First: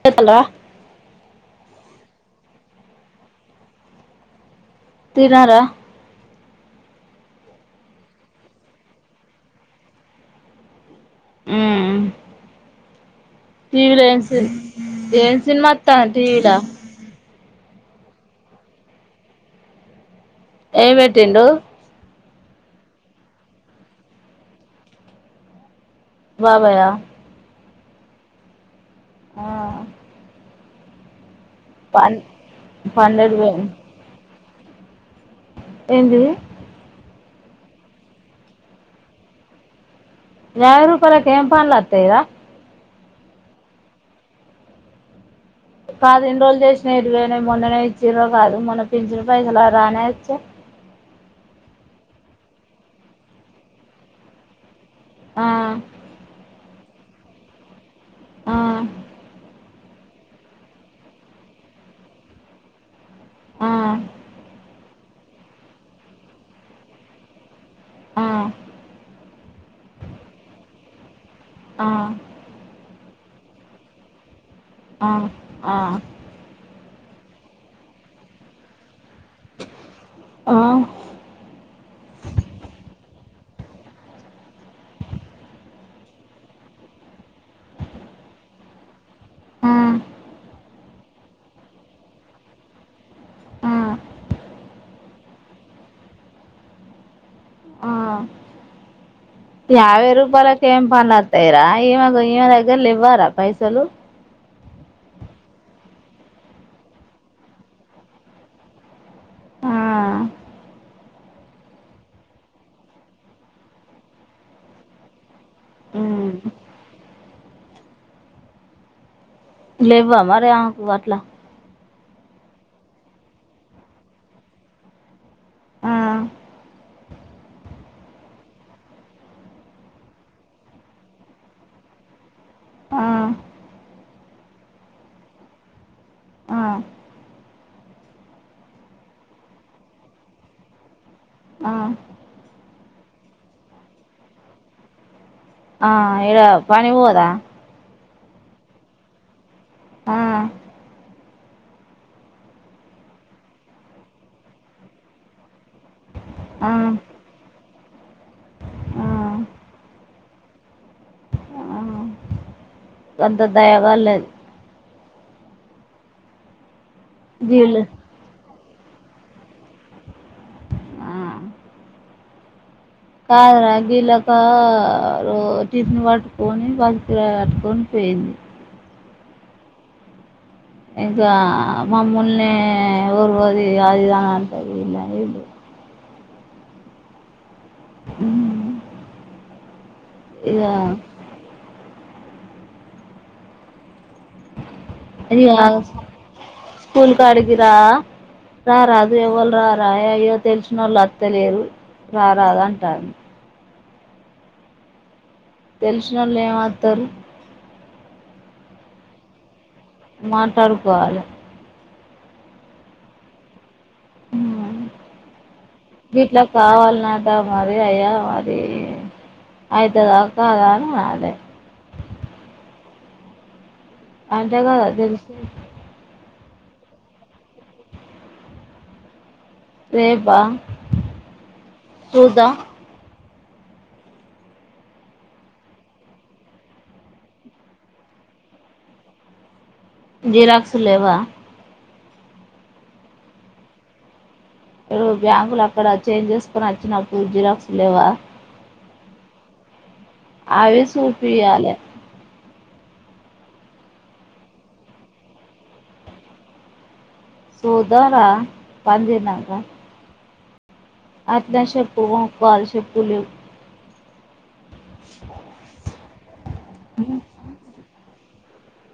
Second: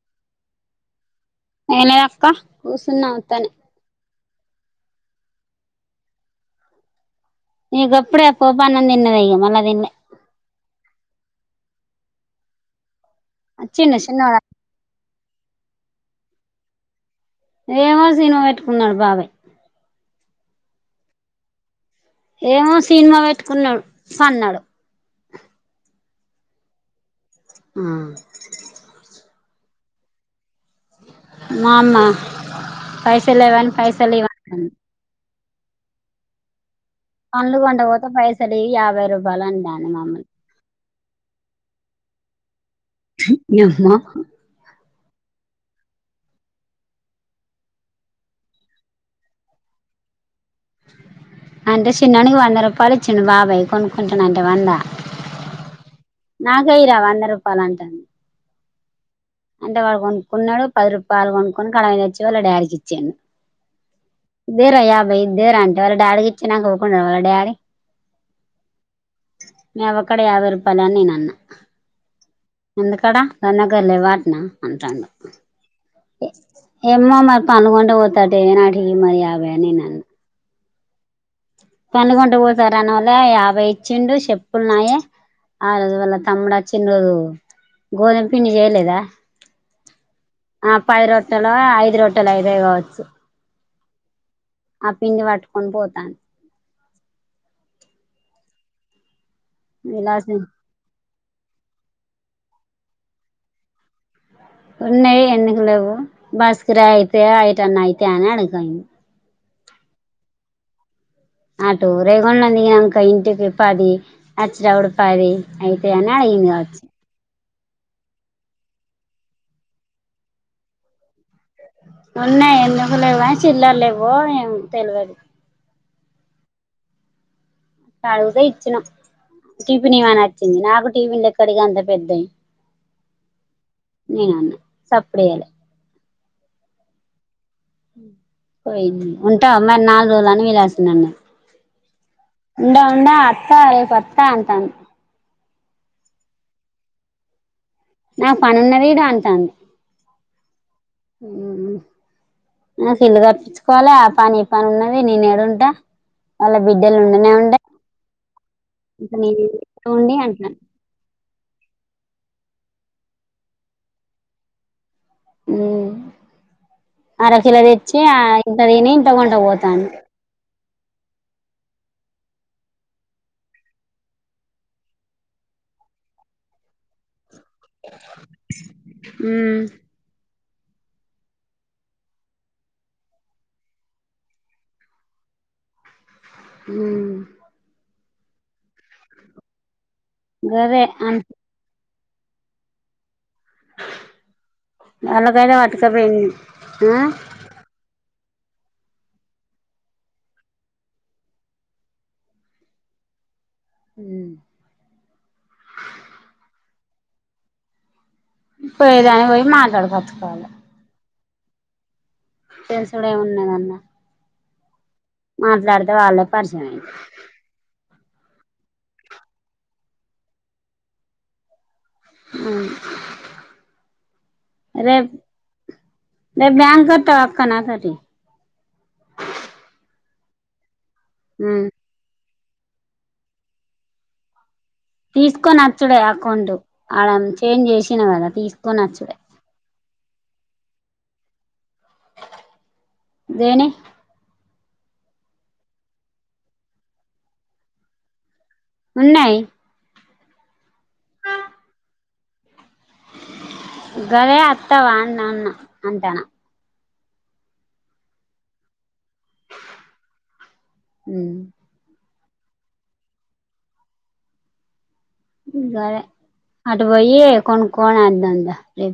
చేతలా ఏం లేదు అక్క కూసున్న ఉత్తగనే, తిన్నారా ఇగ గప్పుడే పోపనం తిన్నది మల్ల తినలే, ఊ టీవి అచ్చిండు ల ఏ చిన్నోడు సినిమా ఏన్ సినిమా, సుతారు టీ వి లా, ఏమో సినిమా పెట్టుకున్నాడు బాబాయ్, ఏమి పెట్టిండు, ఏమో సినిమా పెట్టుకున్నాడు పాన్నాడు, బాబాయ్ ఆ హు ఆ మా అమ్మ పన్ పన్నెడు పైసలు లేవని పైసలు ఇవన్న ఆ ఎంది పండ్లు కొండపోతే పైసలు ఈ యాభై రూపాయలు అంటాది మమ్మీ, యాభై రూపాయలకు ఏం పండ్లు వాతయి రా, చి [unintelligible] అమ్మా పదిహేను రోజులు చేసినా ఎరువనా మొన్ననే ఇచ్చ్ర కాదు మొన్న పిించిన పైసలు రానే వచ్చ అంటే చిన్ననికి వంద రూపాయలు ఇచ్చిండు బాబాయ్ కొనుకుంటాను అంటే వందా ఆ ఇయ్యి రా వంద రూపాయలు అంటాంది ఆ అంటే వాడు కొనుక్కున్నాడు పది రూపాయలు కొనుక్కకుని [unintelligible] తెచ్చి వాళ్ళ డాడీ కి ఇచ్చాను ఆ ఇదేరా యాభై ఇ దేర అే వాళ్ళ డాీకి ఇచ్చి నాకువకుంండ వాళ్ళ డాడీ ఆ మి అవ్వక్కడ యాభై రూపాయలు అని నేను అన్నా ఆ ఆ ఎందుకడా సనకల్ వా నా అంటంది ఆ ఏమ్మ మరి పనుకుంటే పోతాడుే నాటికి మరి అవన్ని నన్న ఆ పండుగొంట పోతారు అనివల్ల యాభై ఇచ్చిండు చెప్పులున్నాయి ఆ రోజు జ వల్ల తమ్ముడు వచ్చిండు రోజు గోధుమ పిండి చేయలేదా ఆ ఆ పై రొట్టలు ఐదు రొట్టలు ఐదే కావచ్చు ఆ పిండి పట్టుకొని పోతాను ఆ యాబై విలాసం రూపాయలోకేం పనీ వస్త రా ఈవగ ఈమె దగ్గర లెవ్వు ఆరా పైసలు ఉన్నాయి ఎన్నిక లేవు బస్కిరా అయితే అఐటన్న అయితే అని అడిగాంది ఆ ఆ టూ రేగండందికింకా ఇంటికి పది వచ్చినప్పుడు పది అయితే అని అడిగింది కావచ్చు లేవా అరిేకు వాట్లా ఉన్నాయి ఎందుకు లేవు చిల్లర్ లేవ్వో ఏం తెలువదు ఆ అడుగుతే ఇచ్చినా టిఫిన్ ఇమ నచ్చింది నాకు టిఫిన్ లెక్కడికి అంత పెద్దవి ఆ నేను అన్న సప్పుడే చెయ్యాలా ఆ పోయింది ఉంటా మరి నాలుగు రోజులని [unintelligible] ఆ ఉం ఉండా అత్త రేపుత్త అంటను ఆ ఇడ పనిి పోదా నాకు పనున్న ఈడ అంటాంది ఆ సిల్లు కర్పించుకోవాలి ఆ పని ఈ పని ఉన్నది నేనే ఎడుంటా వాళ్ళ ఆ బిడ్డలు ఉండనే ఉండ ఆ ఇకా [unintelligible] అంటున్నాను ఆ ఎంత దయగల్లు అ అర కిలో వీళ్ళు తెచ్చి ఆ ఇంత తిని ఇంకకుండా పోతాను కాదు రాగిలలోక రో టిఫన్ పట్టుకొని పసికిరా కట్టు కొనిపోయింది హ ఇంక మ్మళ్న వూర్వది అది గ అంటరు వెయి బు ఉ హ గరే అ అయ్య వాళ్ళకైతే పట్టుకపోయింది ఆ స్కూల్ కాఅడికిరా రారదు ఎవరు రారా అయ్యో తెలిసిన వాళ్ళు అర్త్తలేరు రారదు అంటారు అ తెలిసిన వాళ్ళు ఏమతారు పోయదాని పోయి మాట్లాడుకు మాట్లాడుకోవాలి తెలుసుడు ఏమున్నాద అన్న వాళ్ళే వీట్లా పరిచయం అయి కావాలనంట మరి అయ్యా అది అయితద కాద అని అదే అ అంటే కదా తెలుసేది ద బ్యాంకట్ట వక్కన్నా తోటి రేపా ఆ చూద్దాం మ్ తీసుకొని వచ్చుడే అకౌంట్ ఆడ చేంజ్ చేసినా కదా తీసుకొని వచ్చు డే జిరాక్సులులేవా దేని ఇడు బ్యాంకులు అక్కడ చేంజ్ చేసుకుొని వచ్చినప్పుడు జిరాక్స్ లేవా ఉన్నాయి అవి సూపియాలే గదే అత్తవా అన్న అంటానా సుథారా పిజీన గా ఉమ్ ఆత్ దశబ్ పూవుం కాల్ షిప్పులు సరే అటు పోయి కొనుక్కొని అద్దం దా రే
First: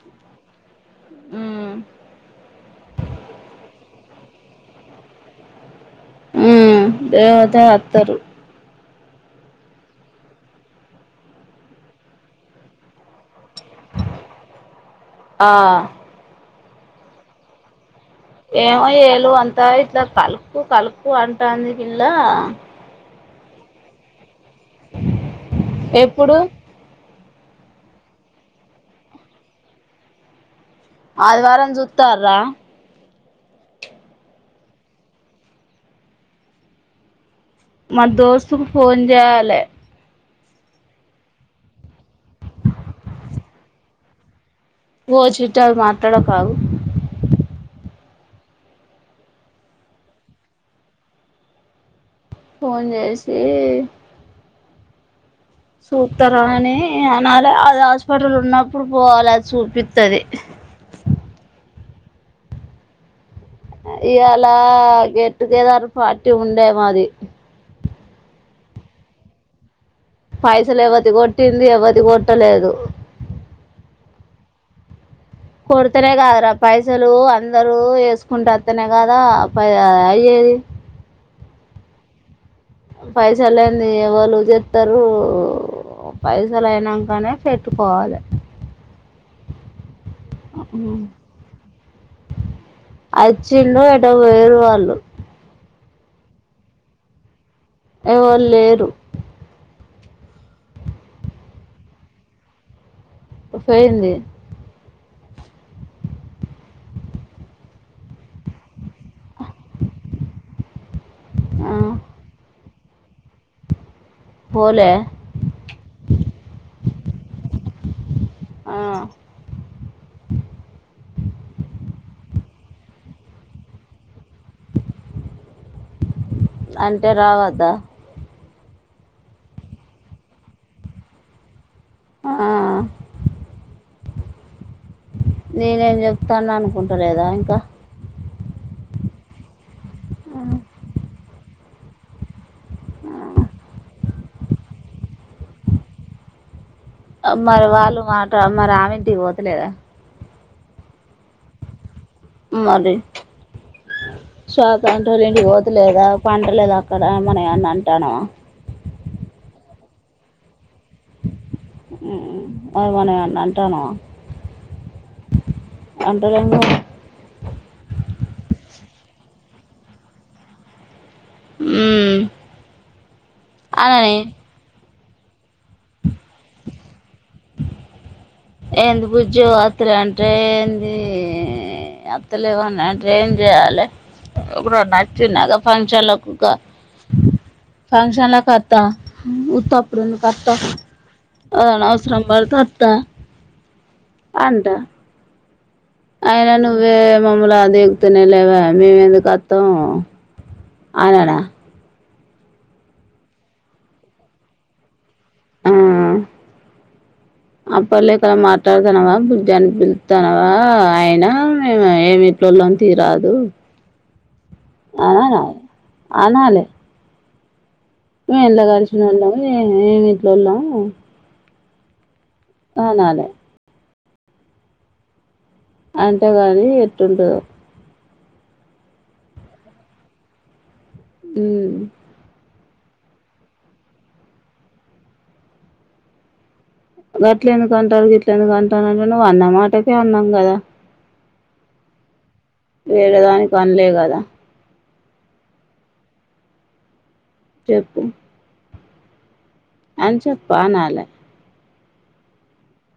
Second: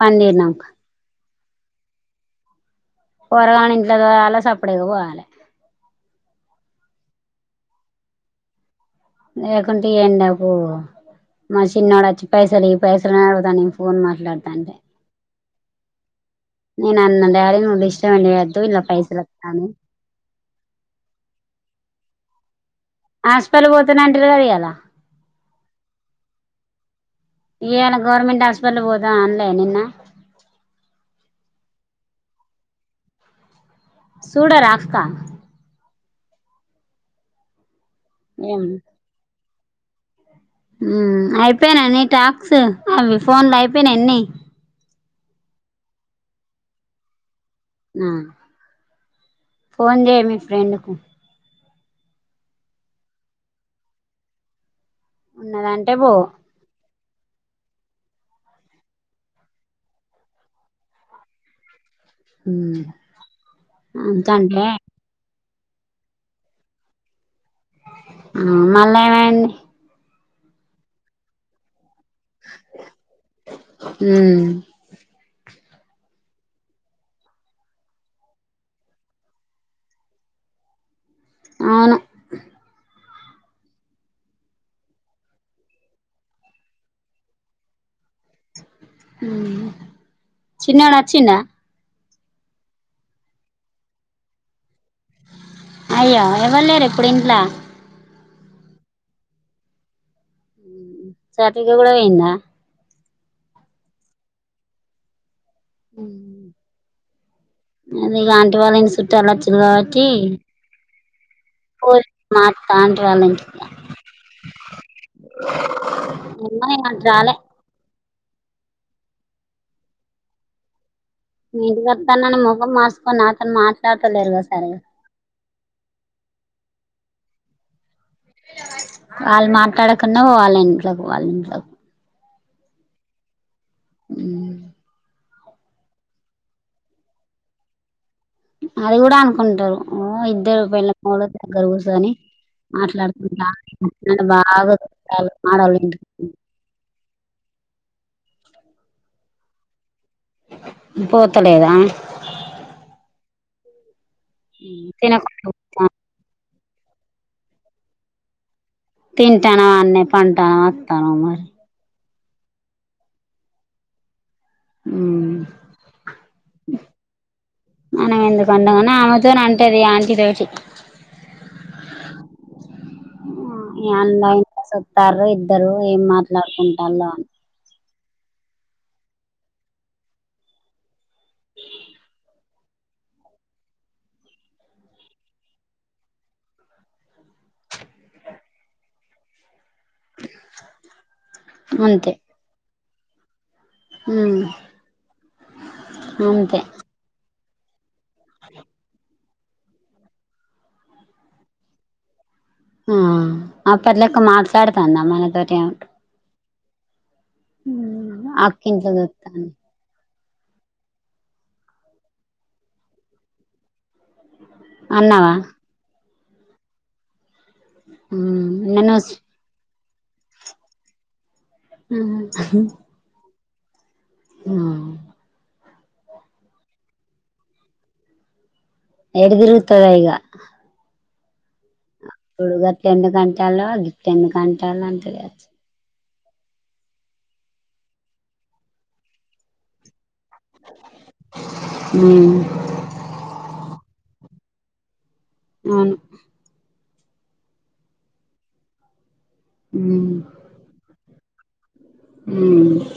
పన్నీర్ నాకా ఉ పొరగా ఇంట్లో దోమలా సప్పడికి పోవాలే ఉ దేవాత అత్తరు లేకుంటే ఏండకు మా చిన్నోడు వచ్చి పైసలు ఈ పైసలు అడదాని ఫోన్ మాట్లాడతా అంటే ఆ న నన్న డాడి నోడి ఇష్ట ఏమ్యలు అంతా ఇట్లా కలుకు కలుకు అంటాంది ఇలా ఆాపిల్ పోతున్నా అంటలు కరయాలి ఎప్పుడు ఏను గవర్నమెంట్ హాస్పిటల్ పోదు అన్లే నిన్న ఆది వారం సుతారరా సూడ రాతా మా దోస్తుకు ఫోన్ చేయాలి అయిపోయినన్నిీ టాక్స్ అవి ఫోన్ లో అయిపోయినాన్ని ఓ చీట్ మాట్లాడ కాదు ఆ ఫోన్ చేయ మీ ఫ్రెండ్కు ఫోన్ చేసి ఉన్నదంటే సూపు పో తరనే అనాల అది హాస్పిటల్ ఉన్నప్పుడు పోవాలి అది చూపిస్తుది హ ఇ్యలా గెట్ ఇటుకి ఏద పాటిటీ ఉండే మాది మళమడి పైసలు ఎవత్ కొట్టింది ఎవత్ ది కొట్టలేదు అ కొడుతనే కాదరా పైసలు అందరూ వేసుకుంటేస్తనే కదా ప అయ్యేది అవును పైస లేంది ఎవళు చెతారు పైసలు అయినాకనే పెట్టుకోవాలి అ చిినడు చి నా అచ్చంద ఏంటా వేరు వాళ్ళు అయ్యో ఇవ్వలేరు ఇప్పుడు ఇంట్లా ఎవరు లేరు చటిగా కూడా వె్యందా పోయింది ఉ అది ఇక ఆంటి వాళ్ళ ఇంటి చుట్టూలా వచ్చింది కాబట్టి ఆ, మా తాండ్రాలం పోలే అన్న జాలే ఆ నేదికతానని ముఖం మాార్సుకొని అతను మాట్లాడటలేరుగా సరిగా అంటే రావద్దా వాళ్ళు మాట్లాడకున్నా వాళ్ళ ఇంట్లకు వాళ్ళ ఇంట్లకు ఆ ఉ నేనేం చెప్తాను అనుకుంటలేదా ఇంకా అది కూడా అనుకుంటారు ఇద్దరూ [unintelligible] అక్కడా కూర్చొని మాట్లాడుకుంట ఉన్నారు నన్ను బాగా [unintelligible] మరి వాళ్ళు మాట మరి ఆమెంటికి పోతలేదా పోతలేదా మరి శ్వాతంటూలు తినకుండా ఇంటికి కూర్చుంటాను పోతలేదా పంటగ లేదు అక్కడ మన అన్న అంటాను తింటాన [unintelligible] ఆ మనం ఏమన్న అంటున్నామా ఆ అంటలేం కదా మనం ఎందుకు అంటాం గాని నా అమతోనే అంటది ఆంటీతోోటి ఉ అననీ ంటారు ఇద్దరు ఏం మాట్లాడుకుంటరో అని ఎంది పుజో అత్ర అంట ఏంది అత లేవు టైన్ చేయాలి ఇప్పు నచ్చినక ఫంక్షన్ ఫంక్షన్ లకు అత్త డు కు అత్త అవసరం పడతాది త్త హ అయన నువ్వే [unintelligible] [unintelligible] త్త అనడా ఆ అ పిల్ల ఇక మాట్లాడుతాంద మన తోటి అక్కింట్లో చూత్తాంది [unintelligible] తానవా అయినా మేము ఏమి ఇట్ల్లోని తీరాదు అన్నవా అవున కాదా అనాలే మ ఎంత నేను కాలుషన ఏ ఇట్లోలా హ అనాలే ఆ అంటే కానీ ఏటా ఉంటాదో ఎటుతిరుగుతదో ఈగ ద తడు గట్ల ఎందుకు అంతండ్ల గిట్ల ఎందుకు అంతండ్ల కావచ్చు గట్ల ఎందుకు అంటారు గట్ల ఎందుకు అంటారు అంటే నువ్వు అన్నా మాటకే అన్నాం కదా హ వేరే దానికి పనలే కదా అవును చెప్పు అనుసప్పనాల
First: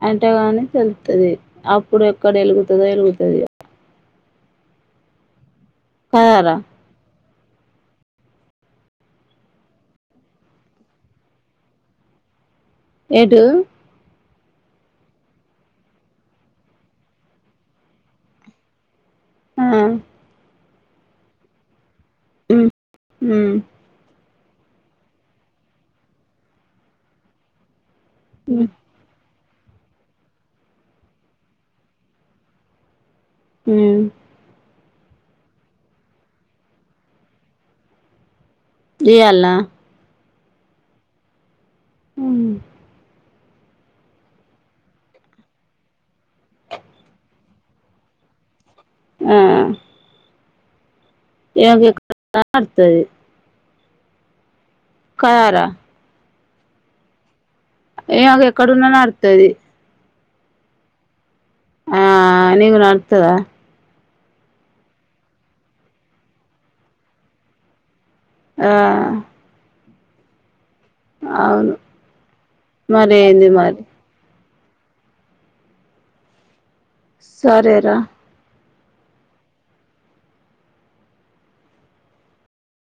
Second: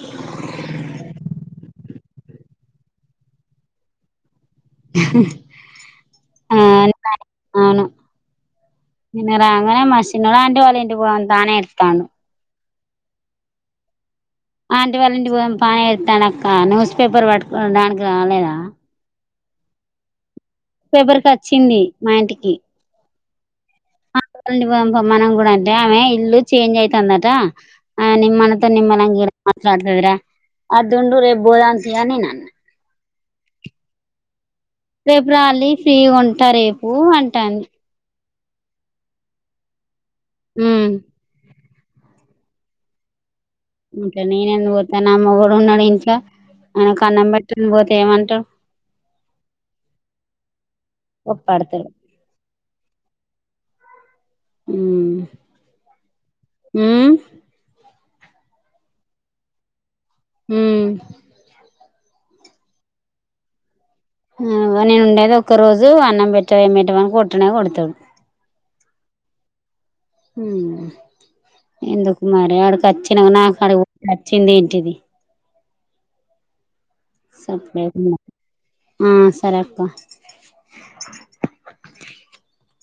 అంటగానే తెలుస్తాది ఇప్పుడు ఎక్కడ ఎలుగుతదొ వెలుగుతది కరరా ఆ అవును నిన్న రాంగనే మా చిన్నమా వాళ్ళ ఇంటికి పోదాం రా అని ఎడుటందు ఎటు ఆంటి వాళ్ళ ఇంటికి పోదాం పా ఎదుతందు అక్క న్యూస్ పేపర్ పట్టుకో దానికి రాలేదా ఆ పేపర్కి వచ్చింది మా ఇంటికి హ మనం కూడా అంటే ఆమె ఇల్లు చేంజ్ అయితుందట ఆ నిమ్ మనతో నిమ్మల్ంగ మాట్లాడుతుంది వధూ రేబ్బోద అంత యనీ నన్న అ రేపుర్ అళ్ళి ఫ్రీ ఉంటా రేపు అంటాను జాల హ అ అంట నేను ఎన్న పోతా నా మొగుడు ఉన్నాడు ఇంట్లో ఆయనకు అన్నం పెట్టకపోతే ఏమంటారు ఆ ఒప్పడుతుడు అతుది కారా హ ఏ ఒక ఎక్కడున్నా నడ్తది హుమ్ ఆ నీకు నడ్తదా ఉం నేను ఉండేది ఒక్క రోజు అన్నం పెట్ట ఏమేట వక్ కొట్టనే కొడతాడు ఆ హుమ్ అవును ఎందుకు మరి అడికీ అచ్చి నువ్ మరేంది నాక్ మరి అడుగు చిందేంటిది సరేరా ఉమ్ సరే అక్క